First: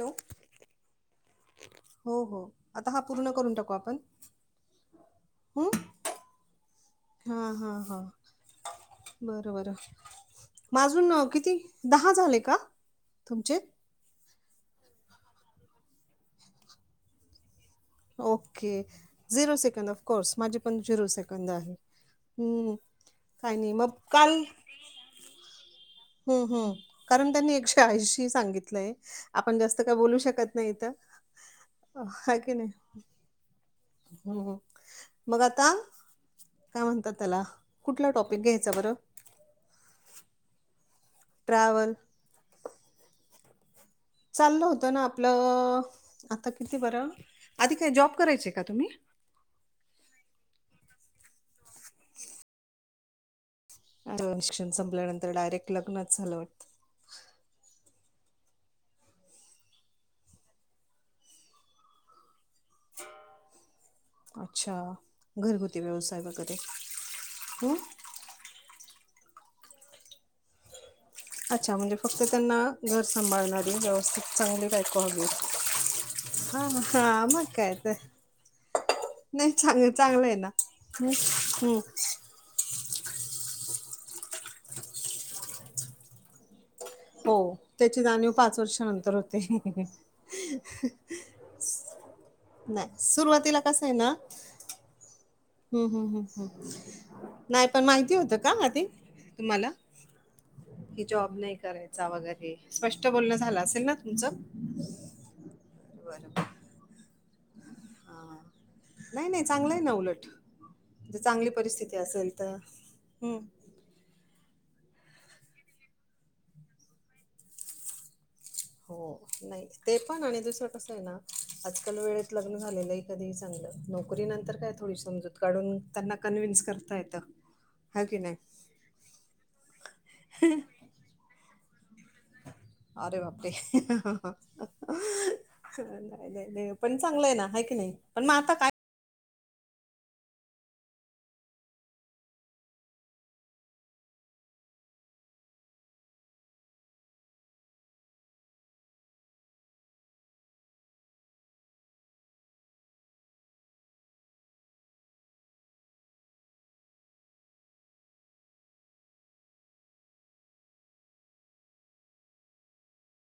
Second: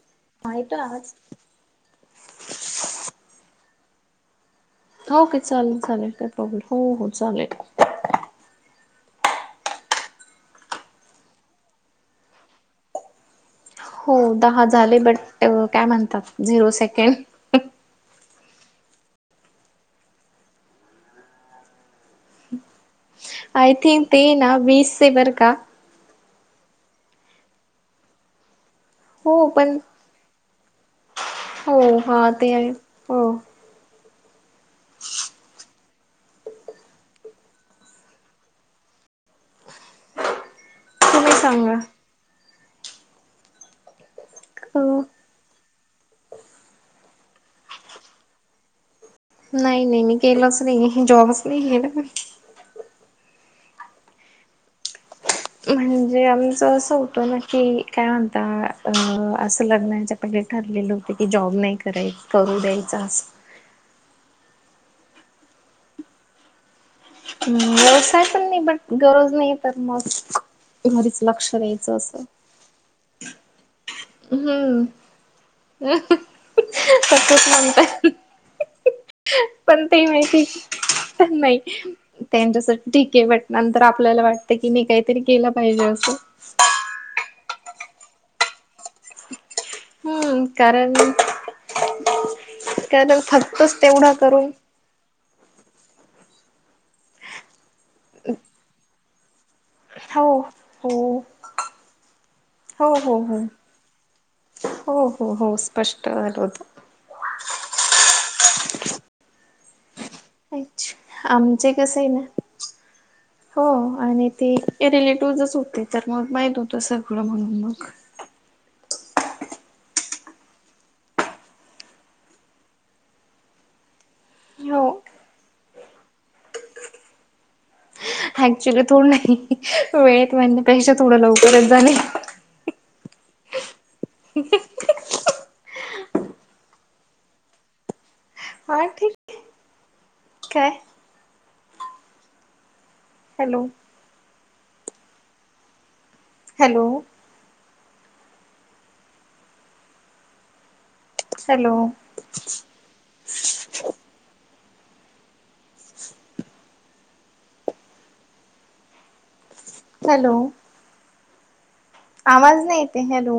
Hello माहित आज. हो हो आता हा पूर्ण करून टाकू आपण. ओके हं चालेल चालेल काय प्रॉब्लेम हो हो हा चालेल. हा हा बरं बरं. माजून किती दहा झाले का तुमचे. हो दहा झाले बट काय म्हणतात zero second. Okay zero second of course माझे पण झिरो सेकंद आहे ह्. ऐ थंक ना बीसे वरग. हम हम् कारण त्यांनी एकशे ऐंशी सांगितलंय. हो आपण पण जास्त काय बोलू शकत नाही हो हा तर ते की आहे नाही. हो हम्म मग आता. काय म्हणतात त्याला कुठला टॉपिक घ्यायचा बरं. तुम्ही सांगा ट्रॅव्हल. चाललं अ होतं ना आपलं आता किती बरं आधी काय जॉब करायचे का तुम्ही. नाही नाही मी केलच नाही जॉबच नाही गेलं म अ शिक्षण संपल्यानंतर. डायरेक्ट लग्नच म्हणजे झालं आमचं वाटतं असं होतं ना की. काय म्हणता अ असं लग्नाच्या पहिली ठरलेले होते की जॉब नाही कराय करू द्यायचं असं. अच्छा घरगुती व्यवसाय वगैरे. हम् हं व्यवसाय पण नाही बट गरज नाही तर मस्. अच्छा म्हणजे फक्त त्यांना घर सांभाळणारी व्यवस्थित चांगली हम्म बायको हावी. हा हा आम तसच कायेतर. म्हणतात नाही पण चांग ते चांगलं आहे माहिती ना नाही. हम्. त्यांच्यासाठी ठीक आहे बट नंतर आपल्याला वाटत की नाहीी काहीतरी केलं पाहिजे असं. हो त्याची जाणीव पाच वर्ष. ंतर होते. हम्म कारण नाही कारण सुरुवातीला फक्तच कसं आहे तेवढा ना. करून हम् हम् हम् हम् नाही पण माहिती होतं का आ ते तुम्हाला. हो. कि हो. जॉब नाही करायचा वगैरे हो स्पष्ट हो बोलणं हो झालं असेल ना तुमचं. हो हो हो स्पष्ट झाल होत. ह नाही नाही चांगलंय ना उलट. अच्छ जर चांगली आमच कस परिस्थिती आहे ना असेल तर हं. हो आणि ते. हे रिलेटिव्हजच होते तर मग माहित होत सगळं म्हणून मग. हो नाही ते पण आणि दुसरं कसं आहे ना आजकाल वेळेत लग्न झालेलं आहे. ीग नोकरी नंतर काय थोडी हो समजूत काढून त्यांना कन्व्हन्स करता येत. ॅक्च्युली थोड नाही वेळेत म्हणण्यापेक्षा थोडं लवकरच जाले. अरे बापरे. पण चांगलंय ना की नाही पण मग आता काय. हां ठीक. ठी काय. हॅलो. हॅलो. हॅलो. हॅलो. आवाज नाही येत, हॅलो!